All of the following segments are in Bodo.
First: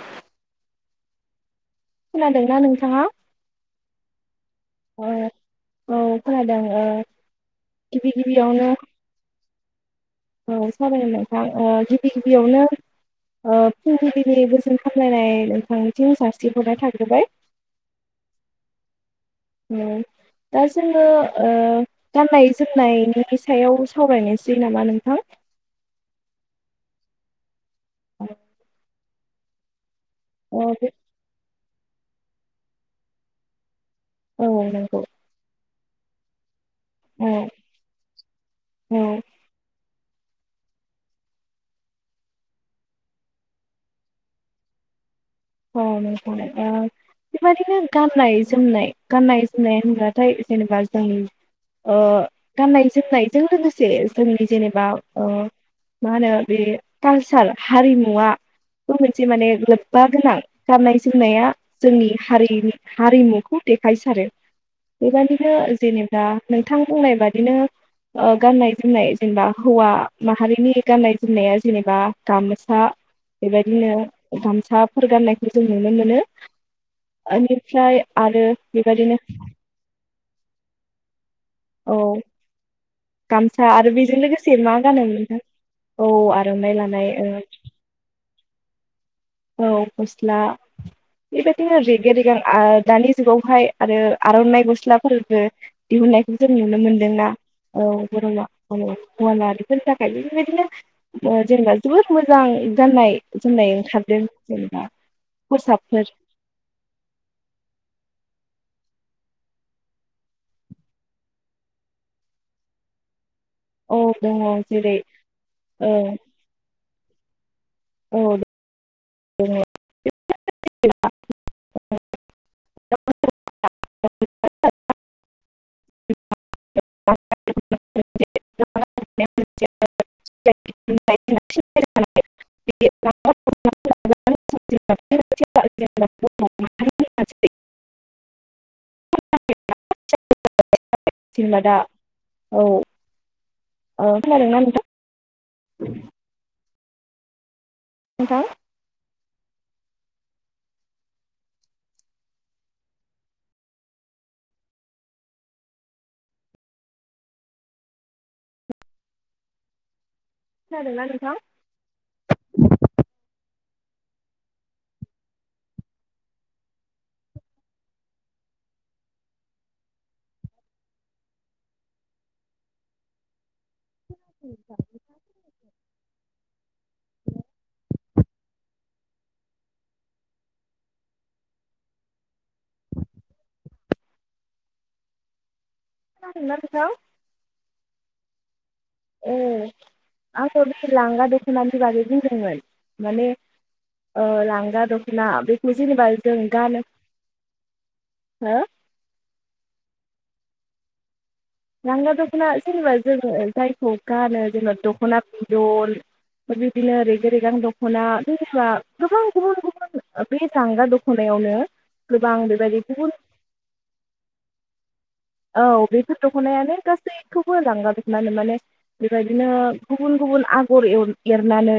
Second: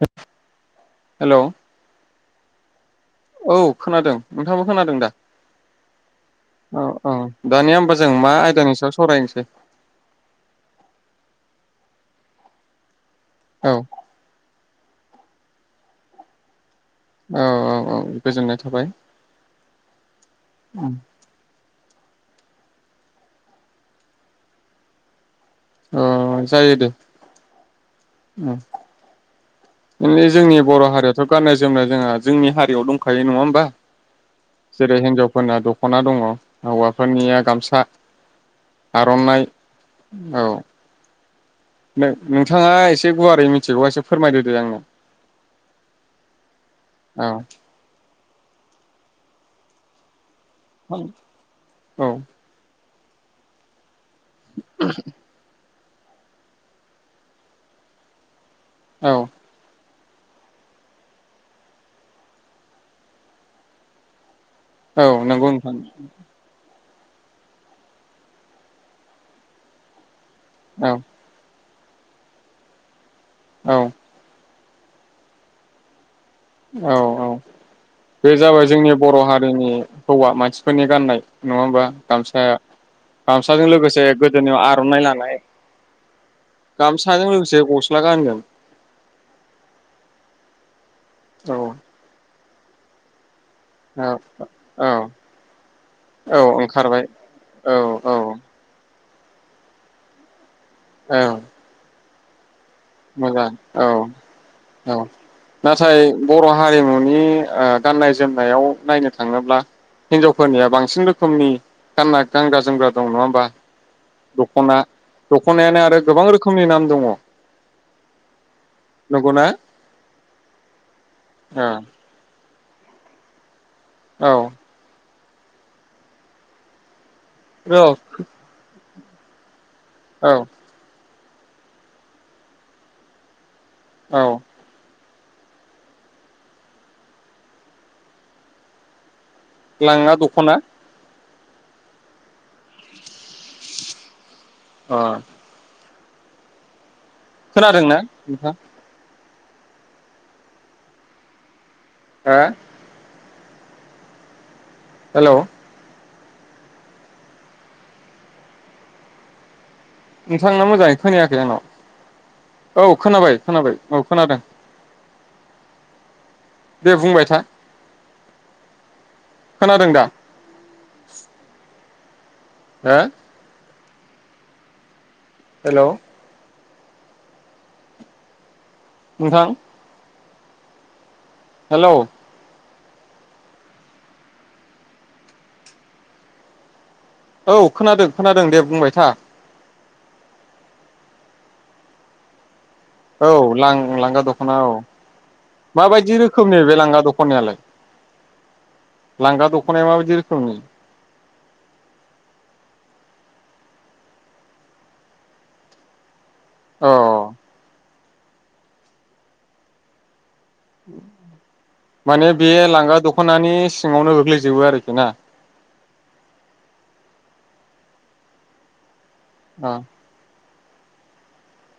[unintelligible] हेल' खोनादोंना नोंथाङा औ खोनादों नोंथाङाबो खोनादों ओ दा औ खोनादों ओ औ औ दानिया होमबा गिबि जों मा गिबियावनो आयदानि सायाव सावरायनोसै औ साबायनो नोंथां ओ गिबि गिबियावनो ओ औ फुंबिलिनि गोजोन हामलायनाय नोंथांनिथिं सारस्रि हरनाय थाग औ औ औ गोजोननाय थाबाय उम दा जोङो ओ गाननाय जोमनायनि सायाव सावरायनोसै नामा नोंथां ओ जायो दे उम नोंनि जोंनि ओ बर' बे हारियाथ' गाननाय जो [unintelligible] जोंहा जोंनि हारियाव दंखायो नङा होमबा औ जेरै नंगौ हिनजावफोरना दख ख'ना दङ' औ हौवाफोरनिया गामसा औ आर'नाइ औ नोंथाङा एसे गुवारै मिथिगौबा एसे फोरमायदोदे आंनो? हनै हनै ओ औ बेबादिनो गाननाय -जोमनाय गाननाय -जोमनाय होनब्लाथाय जेनेबा जोंनि ओ औ गाननाय जोमनायजों लोगोसे जोंनि जेनेबा ओ मा होनो बे खालसार हारिमुआ बेखौ औ मोनसे माने [unintelligible] गाननाय- जोमनाया जोंनि हारिनि हारिमुखौ देखायसारो। औ नंगौ बेबदिनो नोंथां जेनेबा नोंथां बुंनाय बादिनो ओ गाननाय- जोमनाय जेनेबा हौवा माहारिनि औ गाननाय- जोमनाया जेनेबा गामसा औ बेबायदिनो [unintelligible] [unintelligible] गान्नाय जों नुनो मोनो। औ औ बेनिफ्राय बे आरो जाबाय जोंनि बेबायदिनो बर' हारिनि हौवा मानसिफोरनि गाननाय नङा होमबा औ गामसा गामसा गामसाजों आरो लोगोसे बेजों गोदोनायाव मा आर'नाइ गानोमोन लानाय नोंथां? औ आर'नाइ लानाय गामसाजों ओ लोगोसे गस्ला गानगोन। औ गस्ला औ बेबायदिनो रेगे- रेगां [unintelligible] दानि जुगाव बेहाय आरो औ आर'नाइ औ गस्लाफोरबो दिहुननायखौ औ जों नुनो ओंखारबाय मोनदोंना औ मा औ। हौवा माहारि फोरनि थाखाय बेफोर बायदिनो औ अ जेनेबा जोबोद मोजां गाननाय मोजां जोमनाय औ ओंखार औ नाथाय बर' हारिमुनि ओ गाननाय -जोमनायाव नायनो थाङोब्ला हिनजावफोरनिया बांसिन रोखोमनि गानना गानग्रा -जोमग्रा दं नङा होमबा? औ दङ दख'ना जेरै दख'नायानो औ आरो गोबां रोखोमनि नाम दङ'। औ नंगौना? दङ औ [unintelligible] औ [unintelligible] रख [unintelligible] औ [unintelligible] औ [unintelligible] [unintelligible] लांगा दख'ना जेनबा दा औ औ खोनादोंना अ नोंथां? खोनादों ना नोंथां? हा हेल' नोंथांना मोजाङै खोनादोंना नोंथां खोनायाखै आंनाव औ खोनाबाय खोनाबाय औ खोनादों दे बुंबाय था खोनादों दा हो [inaudible] हेल' [inaudible] नोंथां हेल' खोनादोंना नोंथां? औ खोनादों खोनादों दे बुंबाय था ओ आङो दा लांगा दख'नानि बागै बुंदोंमोन माने औ लां-लांगा ओ दख'ना औ। लांगा दख'ना बेखौ जेनेबा माबायदि जों रोखोमनि बे गानो लांगा दख'नायालाय? हो लांगा दख'नाया माबाय दि रोखोमनि? लांगा दख'ना जेनेबा जोङो जायखौ गानो जेनेबा दख'ना बिदन फोर अ बिदिनो रेगे-रेगां द ख'ना बे जोंहा गोबां गुबुन गुबुन बे लांगा दख'नायावनो माने गोबां बे बेबायदि लांगा गुबुन दख'नानि सिङावनो गोग्लैजोबो आरोखि ना औ बेफोर दख'नायानो गासैखौबो लांगा दख'ना होनो माने बेबायदिनो औ गुबुन गुबुन आ [unintelligible] एरनानै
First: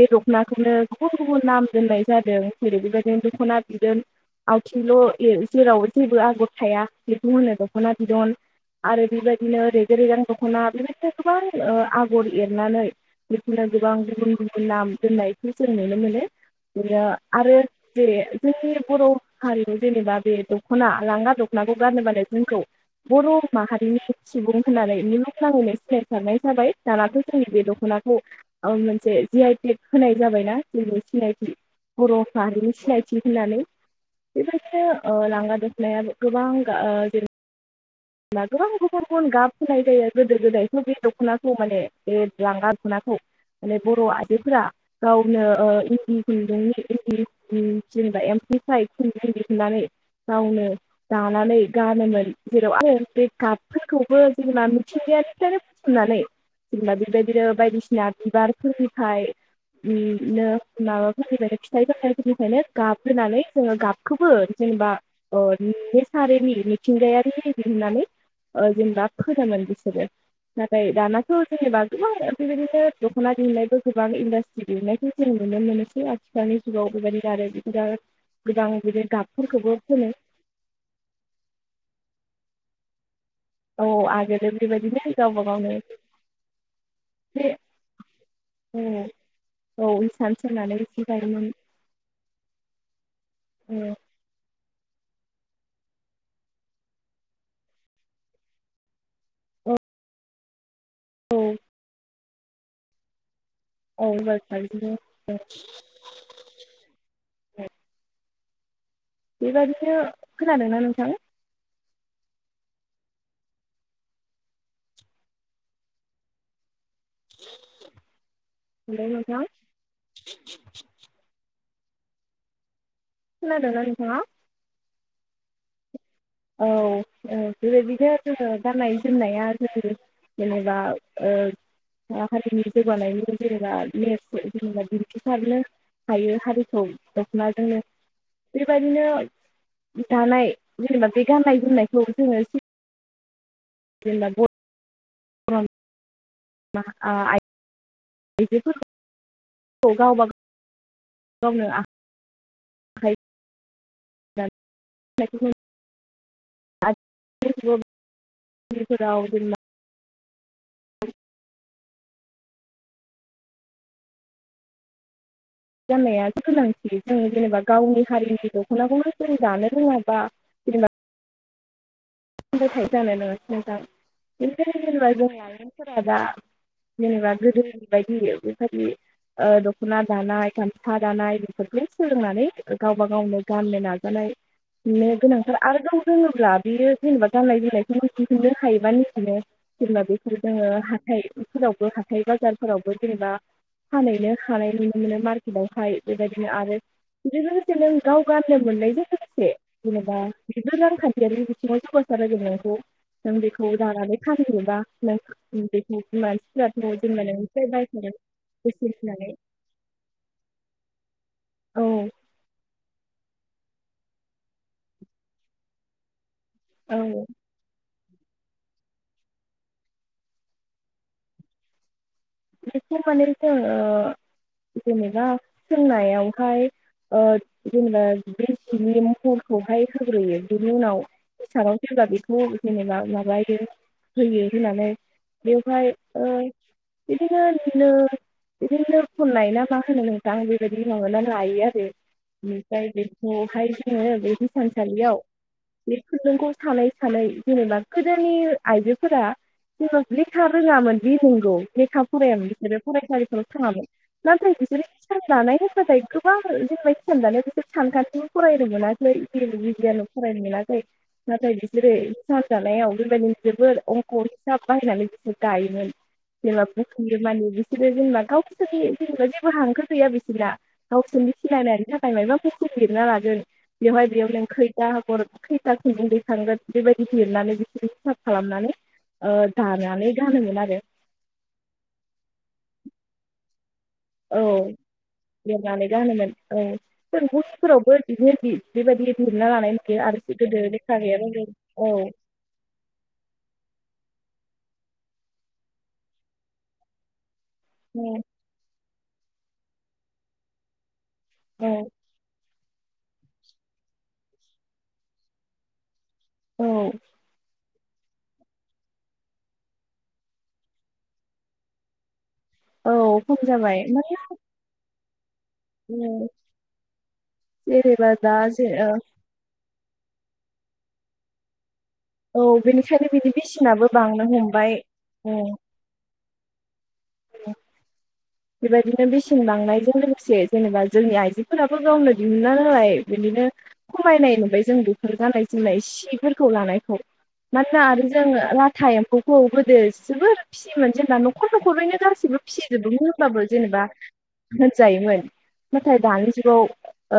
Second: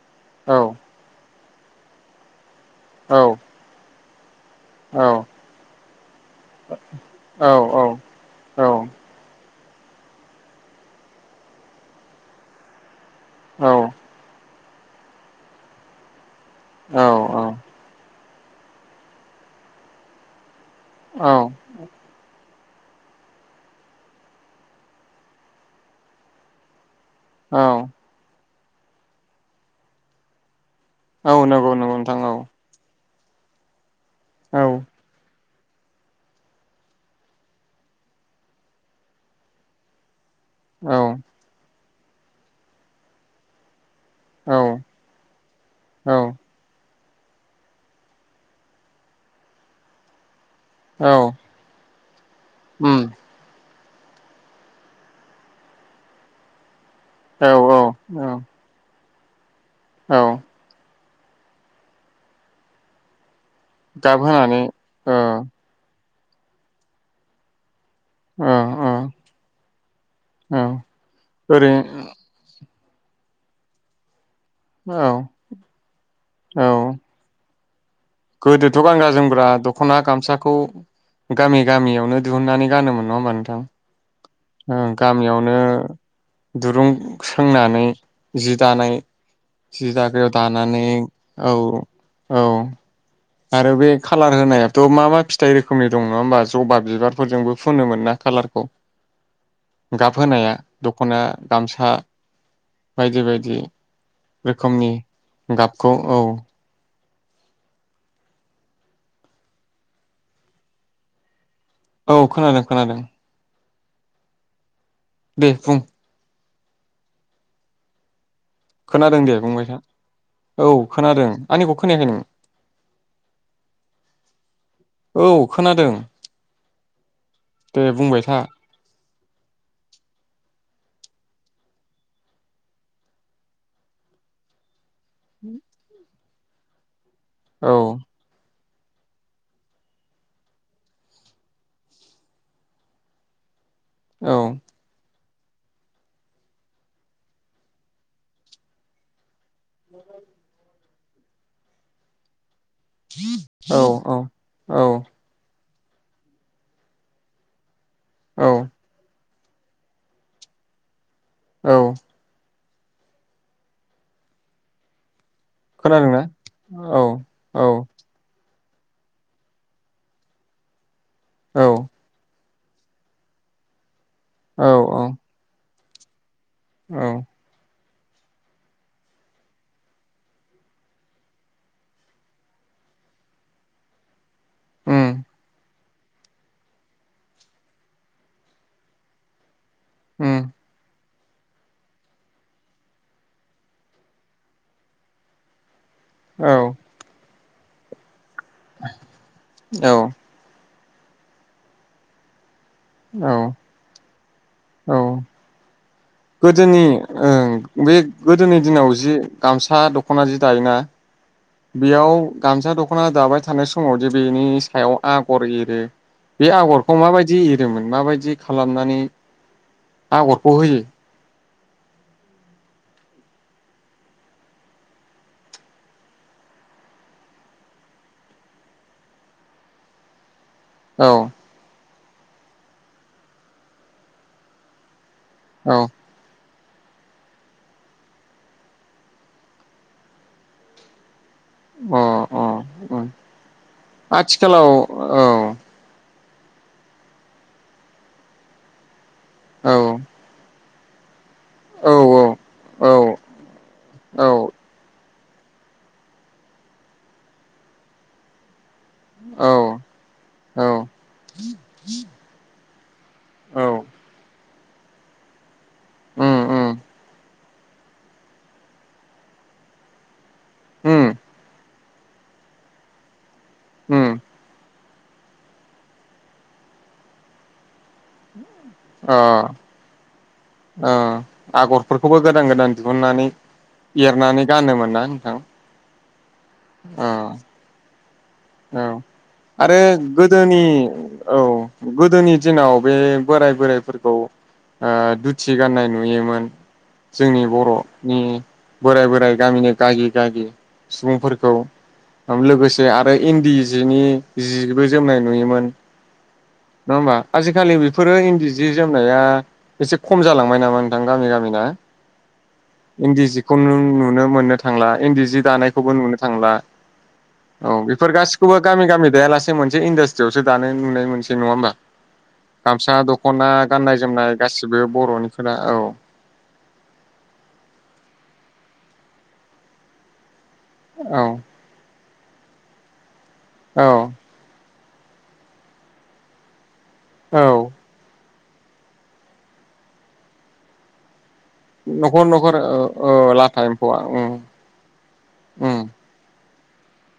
बे दख'नाखौनो औ गुबुन गु बुन नाम दोननाय जादों। जेरै बेबायदिनो दख'ना बिदोन । आवथिंल' ओ औ जेराव जेबो आगर थाया बिखौ होनो द औ खना बिदन औ आरो बेबाय दिनो रेगे-रेगां दख'ना बेबायदिनो गोबां ओ आगर एरनानै बेफोरनो गोबां गुबुन गुबुन नाम दोननायखौ जों नुनो मोनो। बिनो औ आरो जेरै जोंनि बर' हारियाव जेनेबा बेखौ दख'ना लांगा औ दख'नाखौ गानोबानो जोंखौ बर' माहारिनि सुबुं होननानै मुलुगनाङैनो सिनायसारनाय जाबाय। दानाथ' जोंनि औ बे औ दख'नाखौ औ मोनसे जि आइ टेंग होनाय जाबायना? जोंनि औ सिनायथि नंगौ नंगौ नोंथां औ बर'हारिनि सिनाय थि होन्नानै । औ बेबायदिनो ओ लांगा द खनायाबो गोबां गा जेरै ला गोबां गुबुन गुबुन गाब होनाय जायो । गोदो गोदायथ' बे दख'नाखौ माने बे लांगा दख'नाखौ माने बर' औ आइजोफोरा गावनो ओ औ इन्दि खुन्दुंनि इनदि उम जेनेबा एमफौफ्राय खुनदों दिहोननानै गावनो औ औ दानानै गानोमोन। जेराव उम आरो गाबफोरखौबो जों मा मिथिंगायारिनिफ्रायनो बोथुमनानै जेनबा बेबायदिनो औ औ बायदिसिना औ बिबारफोरनि फाय औ उन नों माबा फोरनिफ्रायनो फिथाइ सामथाइ फोरनिफ्रायनो गाब फोननानै जोङो गाब गाबखौबो होनानै जेनेबा ओ अ ने सारेलि मिथिंगायारि दिहोननानै ओ अ जेनेबा औ फोनोमोन बिसोरो नाथाय दानाथ' ओरै जेनेबा गोबां बेबायदिनो दख'ना दिहुननायबो गोबां इनदास औ दिहुननायखौ जों नुनो मोनोसै आथिखालनि जुगाव बेबायदिनो आरो। दा गोदोथ' गानगा जोमग्रा दख'ना गामसाखौ गामि गामियावनो। दिहुननानै गानोमोन नङा होमबा नों औ आगोलो ओं बेबायदिनो गावबा गामियावनो गावनो दुरुं एसे सोंनानै जि दानाय औ औ जि दागायाव हिसान सोंनानै दानानै जि दायोमोन औ औ औ। आरो बे औ खालार होन फोनायाथ' मा मा फिथाइ रोखोमनि दं नङा होमबा जबा बिबारफोरजोंबो फुनोमोन ना कालारखौ गाब होनाया दख'ना औ गामसा बायदि बायदि। औ रोखोमनि बिदिनो गाबखौ औ औ बेबादिनो खोनादोंना नोंथां? औ खोनादों खोनादों। दे बुं [inaudible] हेलौ खोनादों दे नोंथां बुंंबायथा औ खोनादों। आंनिखौ खोनायाखै नों? खोनादोंना नोंथांआ? औ खोनादों। औ औ दे बुंबाय बेबायदिनो था जोङो गाननाय जोमनाया जों जेनेबा ओ-हारिनि जौगानायनि जेनेबा नेस जेनेबा [unintelligible] थायो हारिखौ दखनाजोंनो औ बेबायदिनो दानाय जेनेबा बे गाननाय जोमनायखौ जोङो औ जेनबा औ मा ओ आय आइजोफोरखौ औ गावबागाव गावनो आ [inaudible] औ औ औ [inaudible] [unintelligible] औ बेफोराव जेनबा औ खोनादोंना गाननायाथ' गोनांथि औ जों जेनेबा औ गावनि हारिनिखौ दखनाखौनो जों दानो रोङाबा जेनेबा औ जानाय नङा नोंथां औ बे औ जेनबा जोंनि आइ मोनहा फोरा दा औ जेनेबा गोदोनि बेबायदि बेबायदि दख'ना दानाय खामसा दानाय बेफोरखौ सोलोंनानै गावबा गावनो गाननो नाजानाय उम मेग गोनांफोर आरो दं रोङोब्ला बियो गाननाय जोमनायखौ दिहुननो हायोबा निजेनो जेनबा उम बेफोर जोङो हाथाय फोरावबो हाथाय बाजारफोरावबो जेनेबा फानैैनो हानाय नुनो मोनो मार्केट आवहाय बेबायदिनो औ आरो बिदिबा दसेनो गाव गाननो मोननायजों लोगोसे औ जेनेबा बि [inaudible] [inaudible] [unintelligible] नों औ बेखौ दानानै फानहैयोबा औ नों बेखौ मानसिफोराथ' गोदोनि जेनेबा नोंनिफ्राय ओं बे बायखागोन गोदोनि बेसेन दिनाव जि होनानै गामसा दखना जि दायोना औ बेयाव गामसा दखना दाबाय था थानाय समावदि बेनि सायाव आगर एरो बे आगरखौ औ माबायदि एरोमोन माबायदि जि खालामनानै आगरखौ होयो बेखौ माने जों जेनेबा सोंनायावहाय ओ जेनेबा बे जिनि महरखौहाय होग्रोयो बिनि उनाव औ [inaudible] सोरबा बेखौ जेनेबा माबायो होयो होनानै औ बेवहाय ओ बिदिनो नो बिदिनो नो खननाय ना मा होनो नोंथां बेबायदि नंगो ना लायो आरो अ ओमफ्राय अ अ बेखौहाय जोङो बे आथिखालाव हिसानसालियाव औ खुन्दुं खौ सानै सानै जेनेबा गोदोनि आइजो फो फोरा औ [inaudible] फैनाङामोन‌ बि नंगौ औ लेखा फरायामोन बिसोरो औ फरायसालिफोराव‌ थाङामोन नाथाय बिसोरो हिसान दानाय होनबाथाय गोबां जेनबा हिसान‌‌ दानायाव बेफोर सानखान्थिबो फरायहोनो मोनास ख्लै औ औ [unintelligible] फरायनो मोनासै नाथाय बिसोरो हिसान दानायाव बेबायदिनो जोबोर अंक हिसाब बाहायनानै बिसोर दायोमोन। उम उम जेनेबा [unintelligible] मानि बिसोरो जेनेबा गावसोरनि जेनेबा जेबो हांखो गैया बिसोरना उम गावसोरनि सिनायनायनि थाखाय मायबा बुस्थु लिरना लागोन बेवहाय उम बेयाव नों खैथा आगर खैथा खुन्दुं दैखांगोन बेबायदि लिरनानै बिसोरो हिसाब खालामनानै अ ओ‌ दानानै गानोमोन आरो अ आगरफोरखौबो गोदान गोदान दिहुननानै औ एरनानै गानोमोन ना नोंथां? लिरनानै गानोमोन औ फोर औ मुलिफोरावबो औ आरो गोदो गोदोनि लेखा औ गैयाबाबो औ गोदोनि दिनाव बे बोराय बोरायफोरखौ ओ दुथि गाननाय नुयोमोन जोंनि बर'नि औ बोराय बोराय गामिनि गागि गागि सुबुंफोरखौ औ औ लोगोस जो आद फ्राय इन्दि जिनि जिबो जोमनाय नुयोमोन। औ नङा होमबा आजिखालि बेख फोरो इन्दि जि जोमनाया एसे खम जालांबाय नामा नोंथां गामि गामिना? औ इन्दि खम जिखौ नों जाबाय माने नुनो मोननो थांला। इन्दि जि दानायखौबो नुनो थांला। औ जेनेबा बेफोर दा गासिखौबो जे गामि गामि दायालासेनो मोनसे इन्डास्ट्रियावसो दानाय नुनाय मोनसै नङा होमबा? औ गामसा बेनिखायनो बिनि दख'ना बेसेनाबो गाननाय बांनो जोमनाय हमबाय गासिबो बर'निफोरा औ ङ बेबायदिनो बेसेन बांनायजों लोगोसेस जेनेबा जोंनि औ आइजोफोराबो गावनो दिहुन्ना होलाय बिदिनो खमायनाय नुबाय जोंबो। फोर गाननाय जोमनाय सिफोरखौ लानाय औ मानोना आरो जो जोङो लाथा एम्फौखौ गोदो जोबोर फिसियोमोन जेनबा न'ख न'खर न'खर ओ ओ बाबो लाथा जेनेबा एम्फौआ उम होनजायोमोन उम नाथाय दानि जुगाव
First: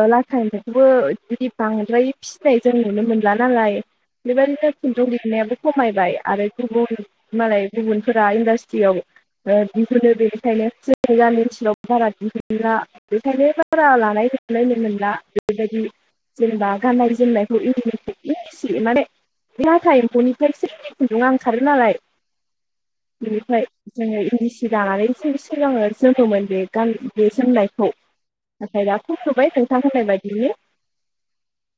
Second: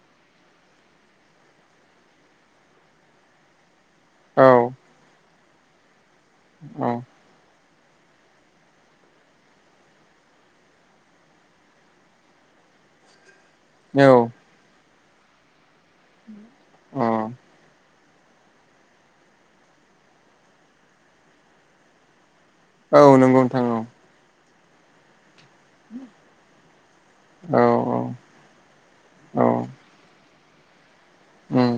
ओ लाथा एम्फौखोबो बिदि बांद्राय फिसिनाय जों नुनो मोनला नालाय औ बेबायदिनो खुन्दुं लूनायाबो खमायबाय आरो गुबुन मालाय गुबुनफोरा इन्डास्ट्रियाव ओ दिहुनो बेनिखायनो गामि ओनसोलावबो बारा दिहुनला खायनो बारा लानायखौलायनो मोनला बेबायदि जेनेबा गाननाय औ जोमनायखौ इ एसे माने बे लाथा एम्फौनिफ्रायसो खुन्दुंआ ओंखारो नालाय अ औ नंगौ बिनिफाय नोंथां औ जोङो इ जानानै बिसोर सिगां जोमगौमोन बे गान बे औ जोमनायखौ नाथाय दा औ फथ'बाय नोंथा होनाय बायदिनि उम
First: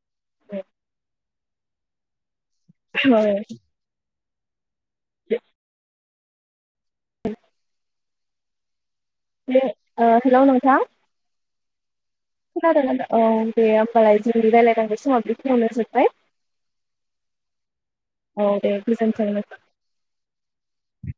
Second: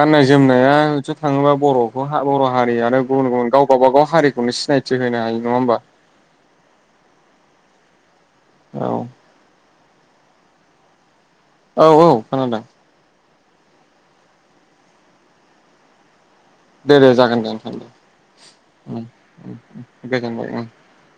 गाननाय जोमनायाथ' थाङोबा बर'खौ हा बर' हारियानो गुबुन गुबुन गाव गावबा गाव हारि बो सिना थि होनो हायो नङा होमबा [unintelligible] औ हे ओ हेल' नोंथां औ औ खोनादों ना दा औ दे होमबालाय जोंनि रायलायनांगौ समाबो बेखिनियावनो जोब्बाय दे दे जागोन दे नोंथां दे औ दे उम गोजोन्थों नोंथां उम उम गोजोनबाय